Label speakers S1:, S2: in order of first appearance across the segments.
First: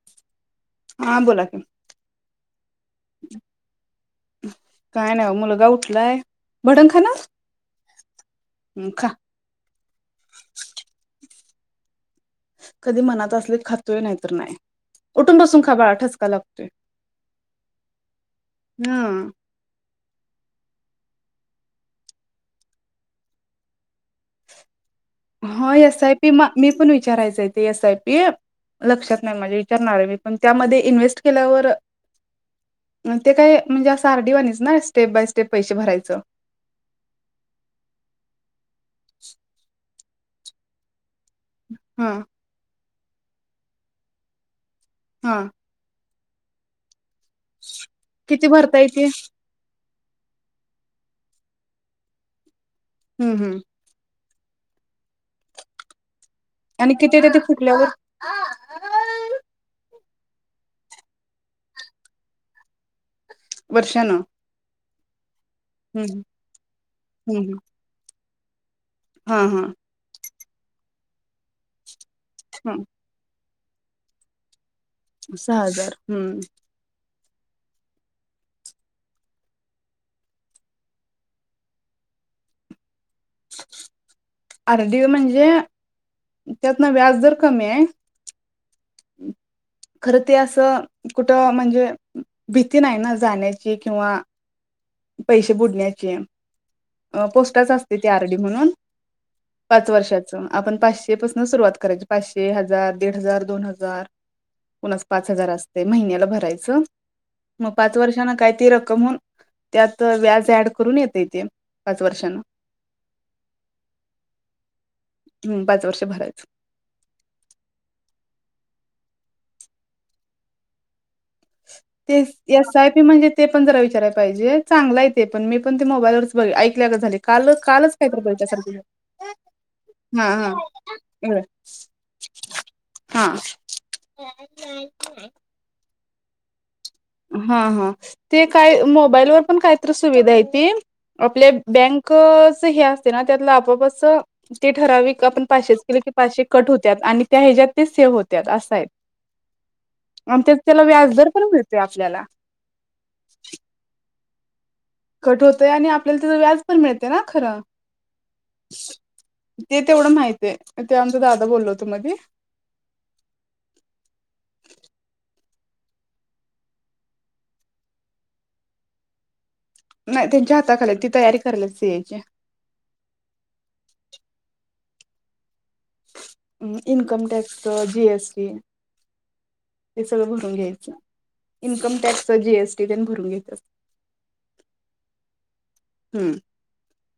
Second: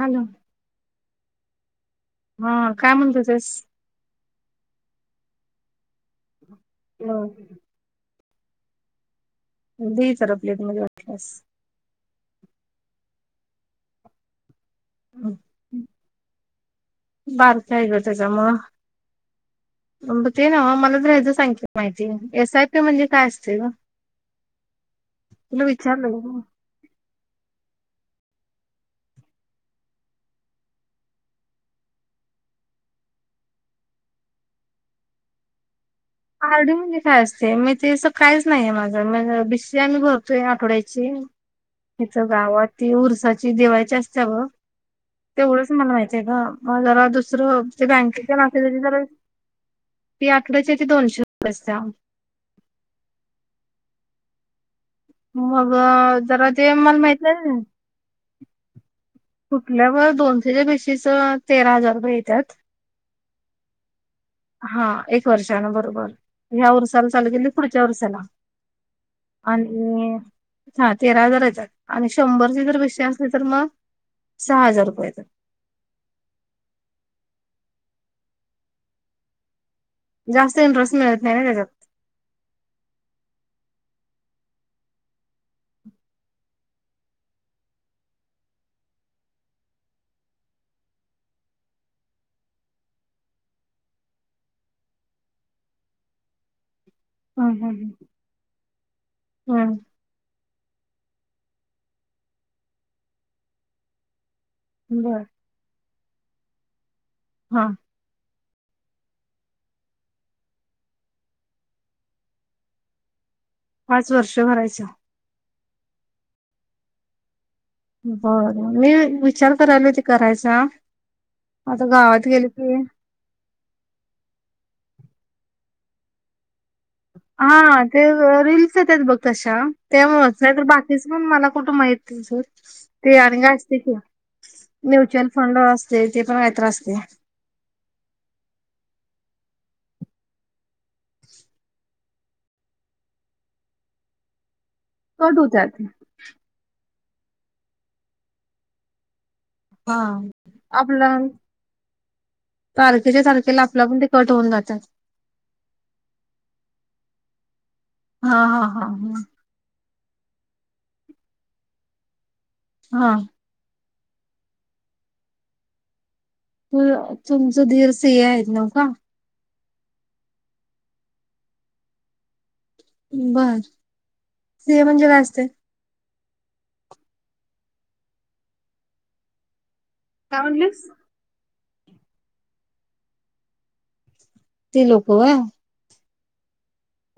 S1: Hello!
S2: हा बोला की.
S1: हा काय म्हणत होतेस?
S2: काय नाय मुलगा उठलाय, भडंग खाणार? हम्म खा.
S1: दे जरा प्लेट मध्ये वाटल्यास.
S2: कधी मनात असले खातोय नाहीतर नाही. उठून बसून खा बाळा ठसका लागतोय,
S1: बारक आहे ग
S2: हम्म.
S1: ब ते नव्ह, मला जरा ह्याज सांग की माहिती, एस आय पी म्हणजे काय असते गं? [inaudible]
S2: होय एस आय
S1: विचारलं
S2: पी
S1: ग
S2: म मी पण विचारायचं हाय, ते एस आय पी. लक्षात नाही माझ्या इचारणार ये मी पण त्यामध्ये इन्व्हेस्ट केल्यावर. म ते काय म्हणजे असं आरडी वाणीच ना, स्टेप बाय स्टेप पैसे भरायचं?
S1: आर डी म्हणजे काय असते? मी तेस काहीच नहीे माझं, मज भीशी आम्ही भरतोय, आठवड्याची.
S2: हा
S1: तिथ गावात ती उरसाची देवायची असत व
S2: हा
S1: तेवढंच मला माहते ग म जरा दुसरं ते बँकेच्या
S2: किती भरता
S1: मेसेज
S2: येते
S1: [unintelligible] ती आठवड्याचे ते दोनशे रुपये असत्या.
S2: हम्म हम्.
S1: मंग जरा जे
S2: आणि
S1: मला
S2: किती ते ते
S1: माहितये.
S2: फुटल्यावर
S1: कुठल्याव दोनशेच्या भीशीच तेरा हजार मिळत्यात.
S2: वर्षानं?
S1: हा एक वर्षानं
S2: हं
S1: बरोबर, ह्या उरसुला चालू
S2: हं
S1: केली,
S2: हं
S1: पुढच्या उरसाला.
S2: हा हा
S1: आणि हां तेरा हजार येतात, आणि शंभरची
S2: हा
S1: जर भिशी असल, तर मग सहा हजार रुपये येताय.
S2: सहा हजार, हम्म.
S1: जास्त इंटरेस्ट मिळत नाही ना, त्याच्यात.
S2: [unintelligible] आर डी म्हणजे त्यातनं व्याज दर कमी ये.
S1: [inaudible]
S2: खरं ते असं कुठं, म्हणजे भीती नाही ना जाण्याची किंवा पैशे बुडण्याची. अ
S1: हम्म
S2: पोस्टाच
S1: हम्म
S2: असत ते आरडी म्हणून,
S1: हम्म
S2: पाच वर्षा चं, आपण पाचशे पासन सुरुवात करायची, पाचशे, हजार, दीड हजार, दोन हजार कुणाचं
S1: बर
S2: पाच हजार असतंय महिन्याला भरायचं,
S1: हा
S2: म पाच वर्षांनं काय ती रकम होऊन त्यात व्याज ऍड करून येतय तेे पाच वर्षांन.
S1: पाच वर्ष भरायचं?
S2: हम् पाच वर्ष भरायचं.
S1: बरं मी वी विचार करायले ते करायचा. आता
S2: ते
S1: गावात गेले
S2: एस
S1: की
S2: आय पी म्हणजे ते पण जरा विचारायला पाहिजे, चांगला आहे ते पण, मी पण ते मोबाईलवरच बघ ऐकल्यागत झाले काल
S1: हां
S2: कालच
S1: ते
S2: काहीतरी बघितल्यासारखं
S1: रील्स
S2: झालं.
S1: येतात बघ तशा,
S2: हा
S1: त्यामुळेच नई
S2: हा
S1: तर बाकी तेच पण मला कुठं माहित [unintelligible] ते
S2: हा
S1: आणले असते की. म्युचुअल फंड असते, ते पण काहीतरी असते.
S2: हं हं ते काय मोबाईलवर पण काहीतर सुविधा येती, आपल्या बँक क् चं हे अस ना, त्यातल आपोप असं ते ठराविक
S1: कट
S2: आपण पाचशेच
S1: होतात.
S2: केल की पाचशे कट होत्यात आणि त्या ह्याच्या्यात ते सेव्ह होत्यात अस य.
S1: हा.
S2: आमच्यात त्याला
S1: आपला
S2: व्याजदर पण मिळतोय, आपल्याला.
S1: तारखेच्या तारखेला आप लागुण ते कट होऊन जात.
S2: कट होतय आणि आपल्याला त्याच व्याज पण मिळतय ना खरं?
S1: हां हां हां हं.
S2: ते तेवढं माहित ये, ते आमचा दादा बोललो होत मदि.
S1: हां. त तुमचं [unintelligible] सिय आहेत न का?
S2: नाही त्यांच्या हाताखालीये, ते तयारी कराले सीएची.
S1: बरं, सिए म्हणजे काय असत?
S2: म इनकम टॅक्स जिएसटी ते सगळं
S1: काय
S2: भरून
S1: म्हणलीस?
S2: घ्यायचं. Income tax G S T तेन भरून घ्यायच असत.
S1: ती लोक व्हय?
S2: हम्म.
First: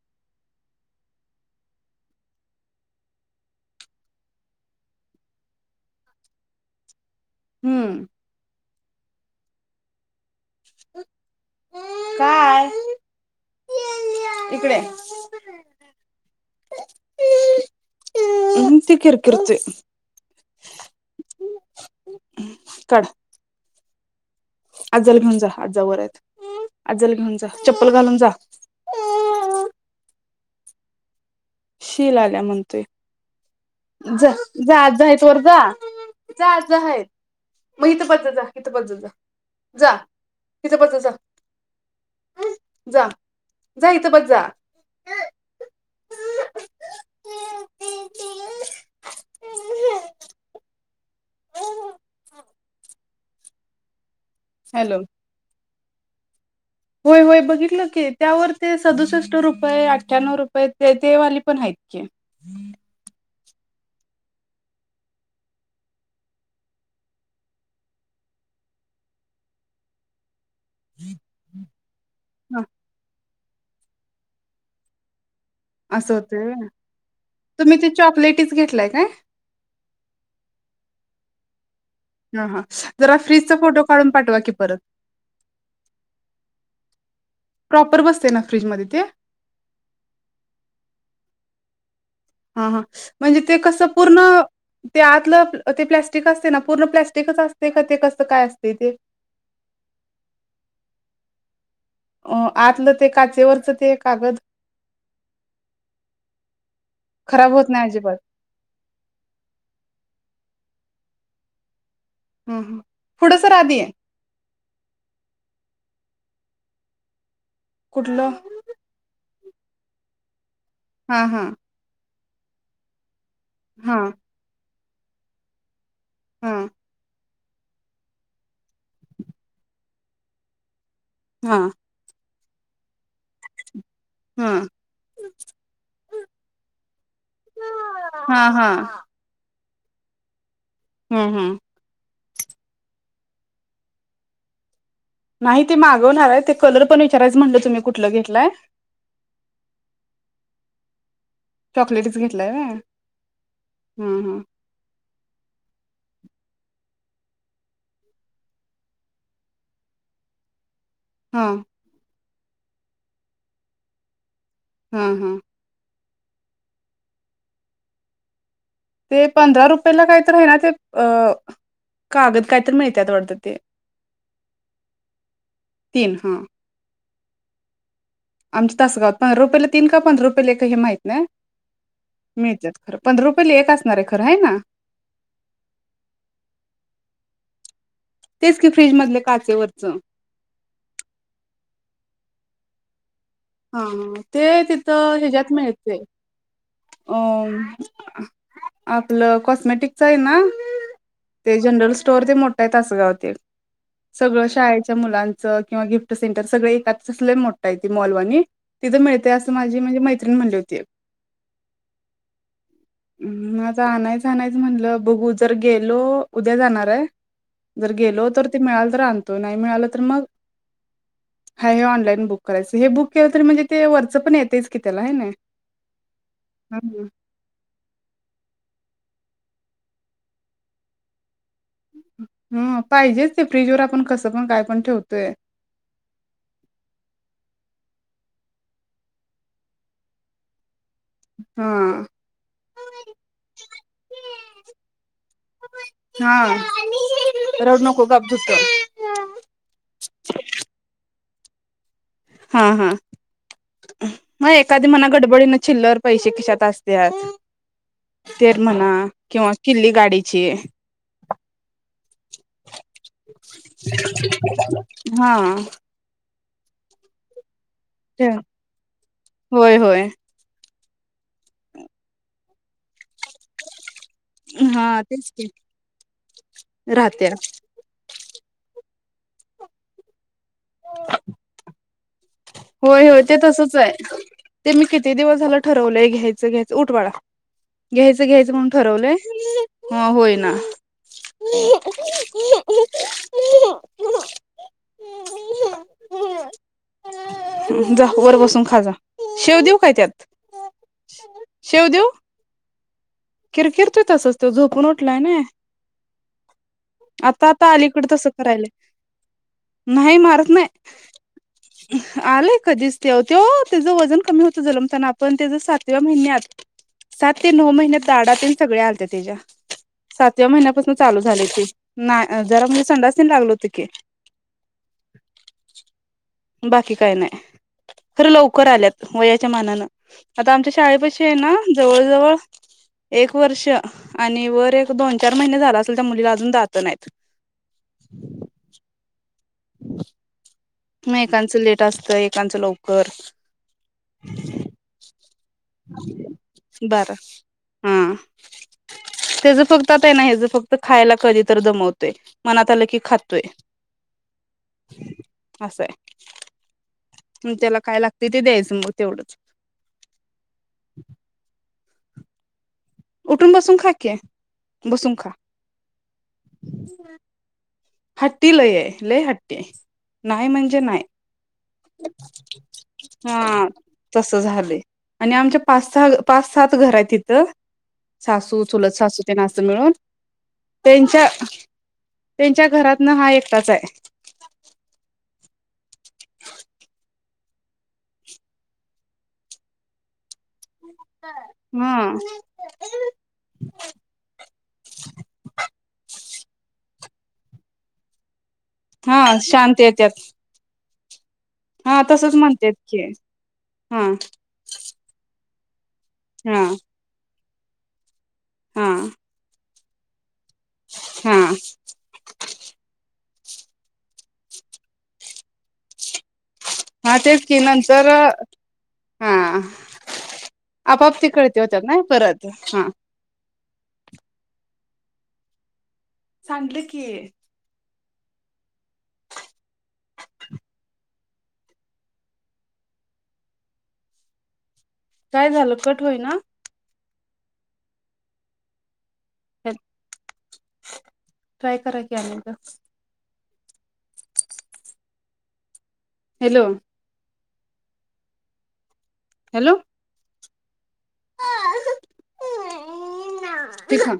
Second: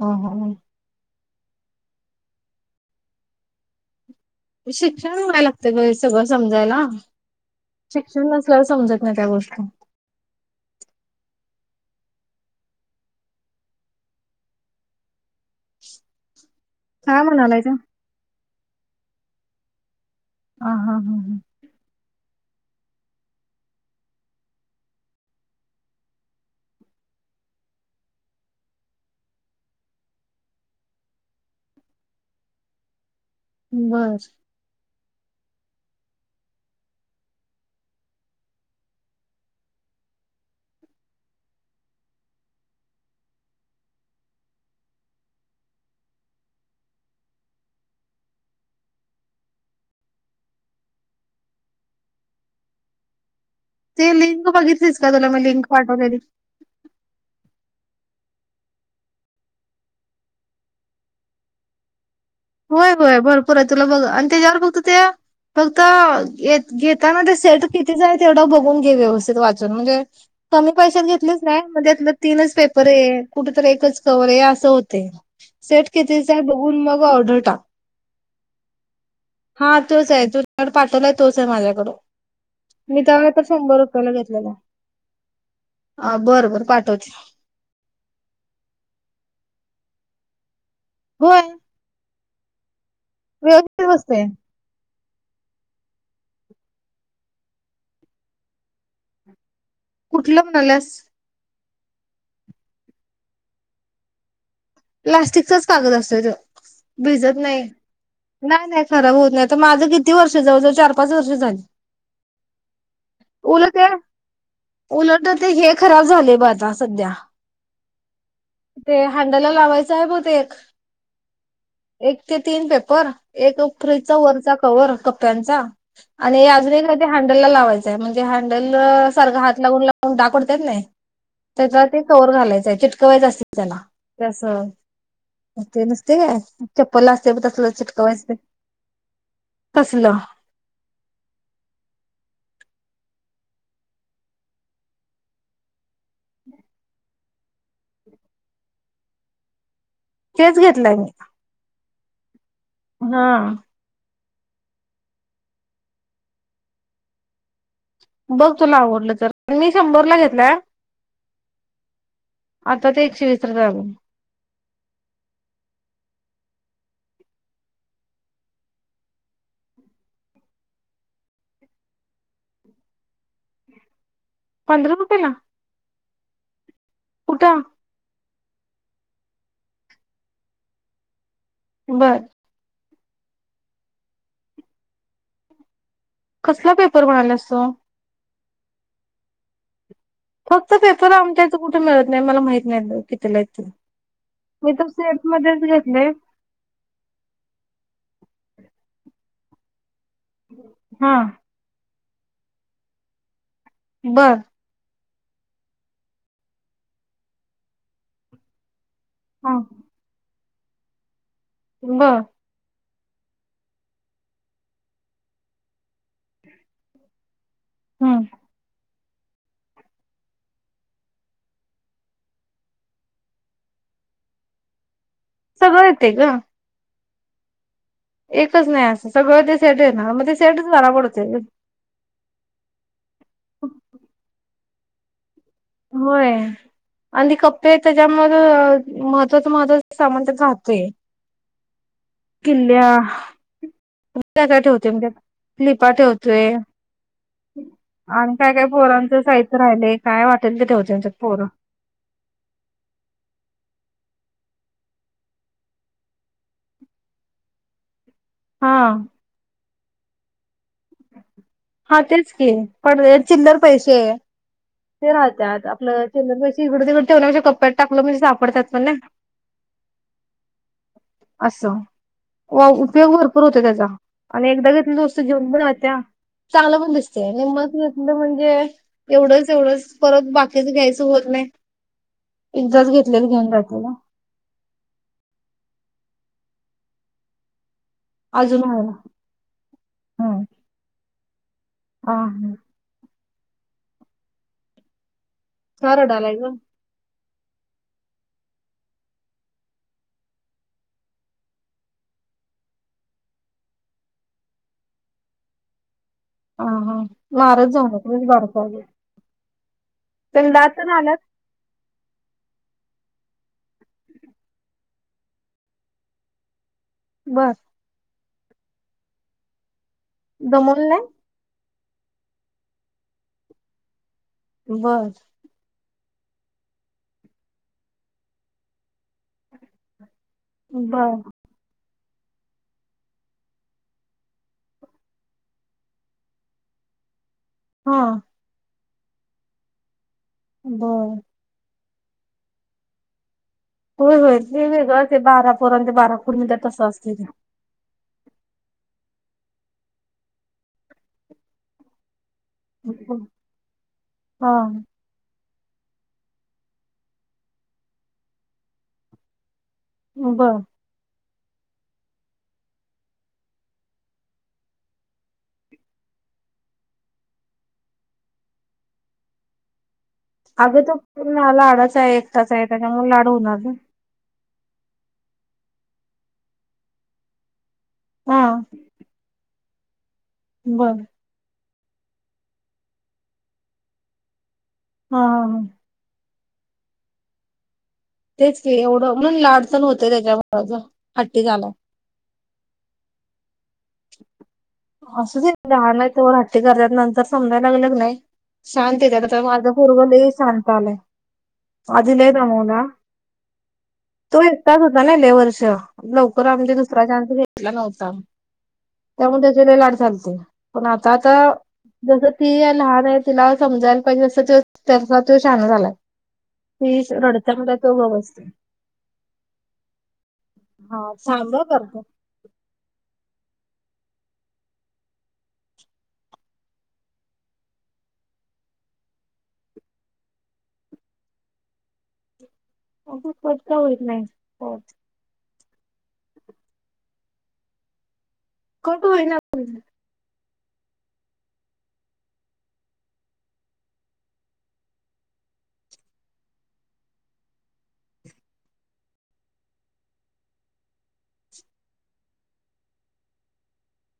S1: ह ह ह. शिक्षण व्हायला लागत ग, हे सगळं समजायला.
S2: हम्म
S1: शिक्षण नस ला समजत नाही त्या गोष्टी.
S2: काय? इकडे.
S1: काय म्हणालाय त्यो?
S2: निस्त किरकिरतय.
S1: हा हा हम्म हम्म.
S2: काड. अजाल घेऊन जा. आजावरेत. आजाला घेऊन जा. चप्पल घालून जा. शीला आल्या म्हणतोय.
S1: बर
S2: जा. जा आजा हायेत वर जा. जा आज हायेत. मग इथ बस जा. इथ बस जा जा. जा. इथं बसजा जा. जा जा इथं बस जा.
S1: [unintelligible]
S2: हो हो हा.
S1: ते लिंक बघितलीस का? तुला मी लिंक पाठवलेली.
S2: होय होय बघितलं की, त्यावर ते सदुसष्ट रुपये, अठ्ठ्याणो रुपये. ते ते वाली पण आहेत. [unintelligible]
S1: होय होय भरपूरे. तुला बघ आणि तेच्यावर फक्त ते फक्त घेताना ते सेट कितीचय तेवढं बघून घे. व्यवस्थित वाचून. म्हणजे कमी पैशात घेतलीस काय. म त्यातलं तीनच
S2: ह
S1: पेपरे. कुठ तरी एकच कवरे. ए असं होतय. सेट
S2: असं
S1: कितीचाय
S2: होतंय व्हय.
S1: बघून मग ऑर्डर टाक
S2: तुम्ही ते चॉकलेटीच घेतलाय काय?
S1: हा तोचे. तुझ्या कड पाठवलाय तोचे माझ्याकड.
S2: हा हा
S1: मी त्या
S2: जरा
S1: वेळेला तर
S2: फ्रीजचा
S1: शंभर
S2: फोटो काढून
S1: रुपयाला
S2: पाठवा की
S1: घेतलेल्या.
S2: परत
S1: अ बर बर पाठवते.
S2: प्रॉपर बसते ना? फ्रीजमध्ये ते.
S1: होय.
S2: हा हा. म्हणजे ते कसं
S1: व्यवस्थित बसतय
S2: पूर्ण ते आतलं ते प्लॅस्टिक असते ना, पूर्ण प्लॅस्टिकच असते का? ते कसं काय असते ते?
S1: कुठलं म्हणाल्यास?
S2: अ आतलं ते, काचेवरचं ते कागद.
S1: प्लास्टिकचाच कागद असतोय तो. भिजत
S2: खराब
S1: नाही.
S2: होत अजिबात
S1: नाय नाय खराब होत नाय. आता माझं किती वर्ष जवळजवळ चार पाच वर्ष झाली.
S2: ह हम्म. पुढं सर
S1: उलट
S2: आधी.
S1: ते उलट ते हे खराब झालेय बा आता सध्या.
S2: कुठलं?
S1: ते हँडला लावायचंय बघ ते एक.
S2: हा हा.
S1: एक ते तीन पेपर. एक
S2: हा
S1: फ्रीजचा वरचा कवर. कप्प्यांचा. आणि
S2: हा
S1: अजून एक हाय ते हॅंडलला लावायचंय. म्हणजे हँडलला सारखं हात लावून लावून डाग पडतात नाय.
S2: हा
S1: त्याच्यात ते कवर घालायचंय. चिटकवायचं असतय की त्याला ते
S2: हा
S1: असं ते नसतंय काय. चप्पल असते बग ते चिटकवायचं ते
S2: हा हा
S1: तसलं.
S2: हम् हम्. नाही ते मागवणार आहे. ते कलर पण विचारायचं म्हटलं तुम्ही कुठलं घेतलाय.
S1: तेच घेतलंय.
S2: चॉकलेटीच घेतलाय व्हय.
S1: हा.
S2: हम्म हम्म.
S1: बघ तुला आवडलं तर मी शंभरला घेतलाय.
S2: हां.
S1: आता ते एकशे विसला झालय.
S2: हा हा. ते पंधरा रुपयाला काहीतरी आहे ना ते. अ कागद काहीतर मिळतात वाटत ते.
S1: पंधरा रुपयला
S2: तीन हा
S1: कुठं?
S2: आमच्या तासगावात बारा रुपयाला तीन का पंधरा रुपयाला एक हे माहित नाही.
S1: बर.
S2: मिळत्यात खरं. पंधरा रुपयाला एक असणार आहे खरं आहे ना.
S1: कसला पेपर म्हणाल्यास तू?
S2: तेच की फ्रीज मधले काचेवरचं
S1: फक्त पेपर आमच्या इथ कुठे मिळत नाही. मला माहिती नाही बघ कितीला आहेत ते.
S2: हा ह ते
S1: मी तर
S2: तिथं
S1: सेट
S2: ह्याच्यात
S1: मध्येच
S2: मिळतय.
S1: घेतले.
S2: अम आपलं कॉस्मेटिकच आहे ना.
S1: हा.
S2: ते जनरल स्टोअर ते मोठा आहे तासगावात ते
S1: बर
S2: सगळ शाळेच्या मुलांच किंवा गिफ्ट सेंटर सगळ एकात तसं लय मोठ आहे ते मॉलवानी. तिथं मिळतय असं माझी म्हणजे मैत्रिण म्हणली होती.
S1: ब
S2: मग आता आणायचं आणायचं म्हणलं, बघू जर गेलो. उद्या जाणार आहे. जर
S1: हम्म
S2: गेलो तर ते मिळाल तर आण नाही मिळाला तर मग, हाय हे ऑनलाईन बुक करायच. हे बुक केलं तरी म्हणजे ते वरच पण येतेच की त्याला आहे नाही.
S1: सगळं येते ग.
S2: [unintelligible]
S1: एकच नाही असं. सगळं ते सेटच येणार. मग ते सेटच बरा पडतोय गं.
S2: ह पाहिजेच ते फ्रीजवर आपण कसं पण काय पण ठेवतोय.
S1: होय. आणि ते कप्पे आहेत. त्याच्यामुळे महत्त्वाचं महत्त्वाचं सामान त्यात राहतय.
S2: हा.
S1: खूप काय काय ठेवते म्हणजे क्लिपा
S2: हा
S1: ठेवतोय.
S2: रडू नको गप
S1: आणि
S2: झुप
S1: काय
S2: कर.
S1: काय पोरांच साहित्य राहिलेय. काय वाटल ते ठेवत्यात आमच्यात पोर.
S2: हां हां. मग एखादी म्हणा गडबडीन चिल्लर पैसे खिशात असत्यात. तेर म्हणा
S1: हा
S2: किंवा किल्ली गाडीची.
S1: हा तेच की पण चिल्लर पैसे ते
S2: हा
S1: राहतात आपलं चिल्लर पैसे इकड तिकडं ठेवण्यापेक्षा कप्यात टाकलं म्हणजे
S2: ते
S1: सापडतात पण नाही.
S2: होय होय
S1: असं व उपयोग भरपूर होतोय त्याचा आणि एकदा घेतलेली
S2: हा
S1: वस्तू
S2: तेच की
S1: घेऊन पण राहत्या चांगलं पण दिसतय
S2: राहत्या
S1: आणि म्हणजे एवढंच एवढंच परत बाकीच घ्यायचं होत नाही एकदाच
S2: होय होय
S1: घेतलेलं
S2: ते
S1: घेऊन
S2: तसच
S1: जाते
S2: हाय
S1: ना
S2: ते मी किती दिवस झालं ठरवलंय घ्यायचं घ्यायचं उठ बाळा घ्यायचं घ्यायचं
S1: अजून
S2: म्हणून
S1: व्हायला
S2: ठरवलंय हा होय ना
S1: अ हां का रडालाय तो
S2: जा वर बसून खाजा शेव देऊ काय त्यात शेव देवू? किरकिरतोय तसंच तो झोपून उठलाय नाही
S1: ह [inaudible] हा हा मारत जाऊ नको
S2: अलीकडे
S1: जरा
S2: तसं
S1: बारकं
S2: करायला
S1: हाय ते
S2: नाही मारत
S1: त्याला
S2: नाही
S1: दात तेन आल्यात [inaudible]
S2: आलंय कधीच त्यो त्यो त्याचं वजन कमी होतं जलमताना पण त्याच सातव्या महिन्यात
S1: [inaudible]
S2: सात ते नऊ महिन्यात दाडा तेन सगळ्या आलत्या त्याच्या सातव्या
S1: दमवलं
S2: महिन्यापासून चालू
S1: नाही
S2: झालय ते नाही जरा म्हणे संडास तेन लागल होत की
S1: बरं
S2: बाकी काय नाही खरं लवकर आल्यात वयाच्या मानानं आता आमच्या
S1: बर
S2: शाळेपाशी आहे ना जवळ जवळ एक वर्ष आणि वर एक दोन चार महिने झाला असेल त्या मुलीला अजून दात नाहीत
S1: हा
S2: [inaudible]
S1: बरं
S2: एकेकाचं लिट असतंय एकेकाचं लवकर
S1: होय होय ते वेगळं असतय बारा पोरांचं बारा कोर्ण तसं असतंय
S2: बारा
S1: ते
S2: हा त्याच फक्त आता आहे ना हेच फक्त खायला कधी तर दमवतय मनात आलं की खातोय
S1: हा
S2: असंय त्याला काय लागतय ते द्यायचं मग तेवढंच
S1: बर
S2: [inaudible] उठून बसून खा की बसून खा [unintelligible] हट्टी लय आहे लय हट्टी हाय
S1: अगं तो पण लाडाचा हाय एकटाच आहे त्याच्यामुळे लाड होणार ना
S2: तस झालंय आणि आमच्या पाच सहा पाच सात घर आहेत हिथं
S1: हा
S2: सासू चुलत सासू तेन असं मिळून
S1: बर
S2: त्यांच्या त्यांच्या घरात ना हा एकटाच हाय
S1: हा हा हा तेच की एवढं म्हणून लाड तेन होतंय त्याच्यामुळं हट्टी झालाय.
S2: हम्म
S1: असुदे लहान आहे तवर हट्टी करतात नंतर समजायला लागलं कनाही शांत
S2: हा
S1: येतात आता माझं
S2: शांत
S1: पोरगं
S2: येत्यात
S1: लई शांत आलंय
S2: हा
S1: आधी लय
S2: तसच म्हणतेत
S1: दमवला,
S2: की हा
S1: तोय [unintelligible] होता नई लय वर्ष, लवकर
S2: हा
S1: आमज दुसरा चान्स घेतला नव्हता,
S2: हा
S1: त्यामुळे [unintelligible] लई लाड चालतंय, पण आता आता
S2: हा
S1: जसं ती लहान हाय, तिला समजायला पाहिजे, जस तो तसा तो शाना झालाय. ती
S2: हा, तेच
S1: रडत्या
S2: की,
S1: म्हणल्यावर तो
S2: नंतर,
S1: गप बसतोय
S2: हा.
S1: हा
S2: आपाआप ते
S1: थांब
S2: कळतय
S1: हं
S2: ओ त्यांना,
S1: करतो
S2: परत हा. सांडलं की
S1: [unintelligible] [inaudible]
S2: काय झालं? कट होईना?
S1: कट होईना
S2: ट्राय करा की, आणि एकदा. हॅलो? हॅलो? [unintelligible] तिथं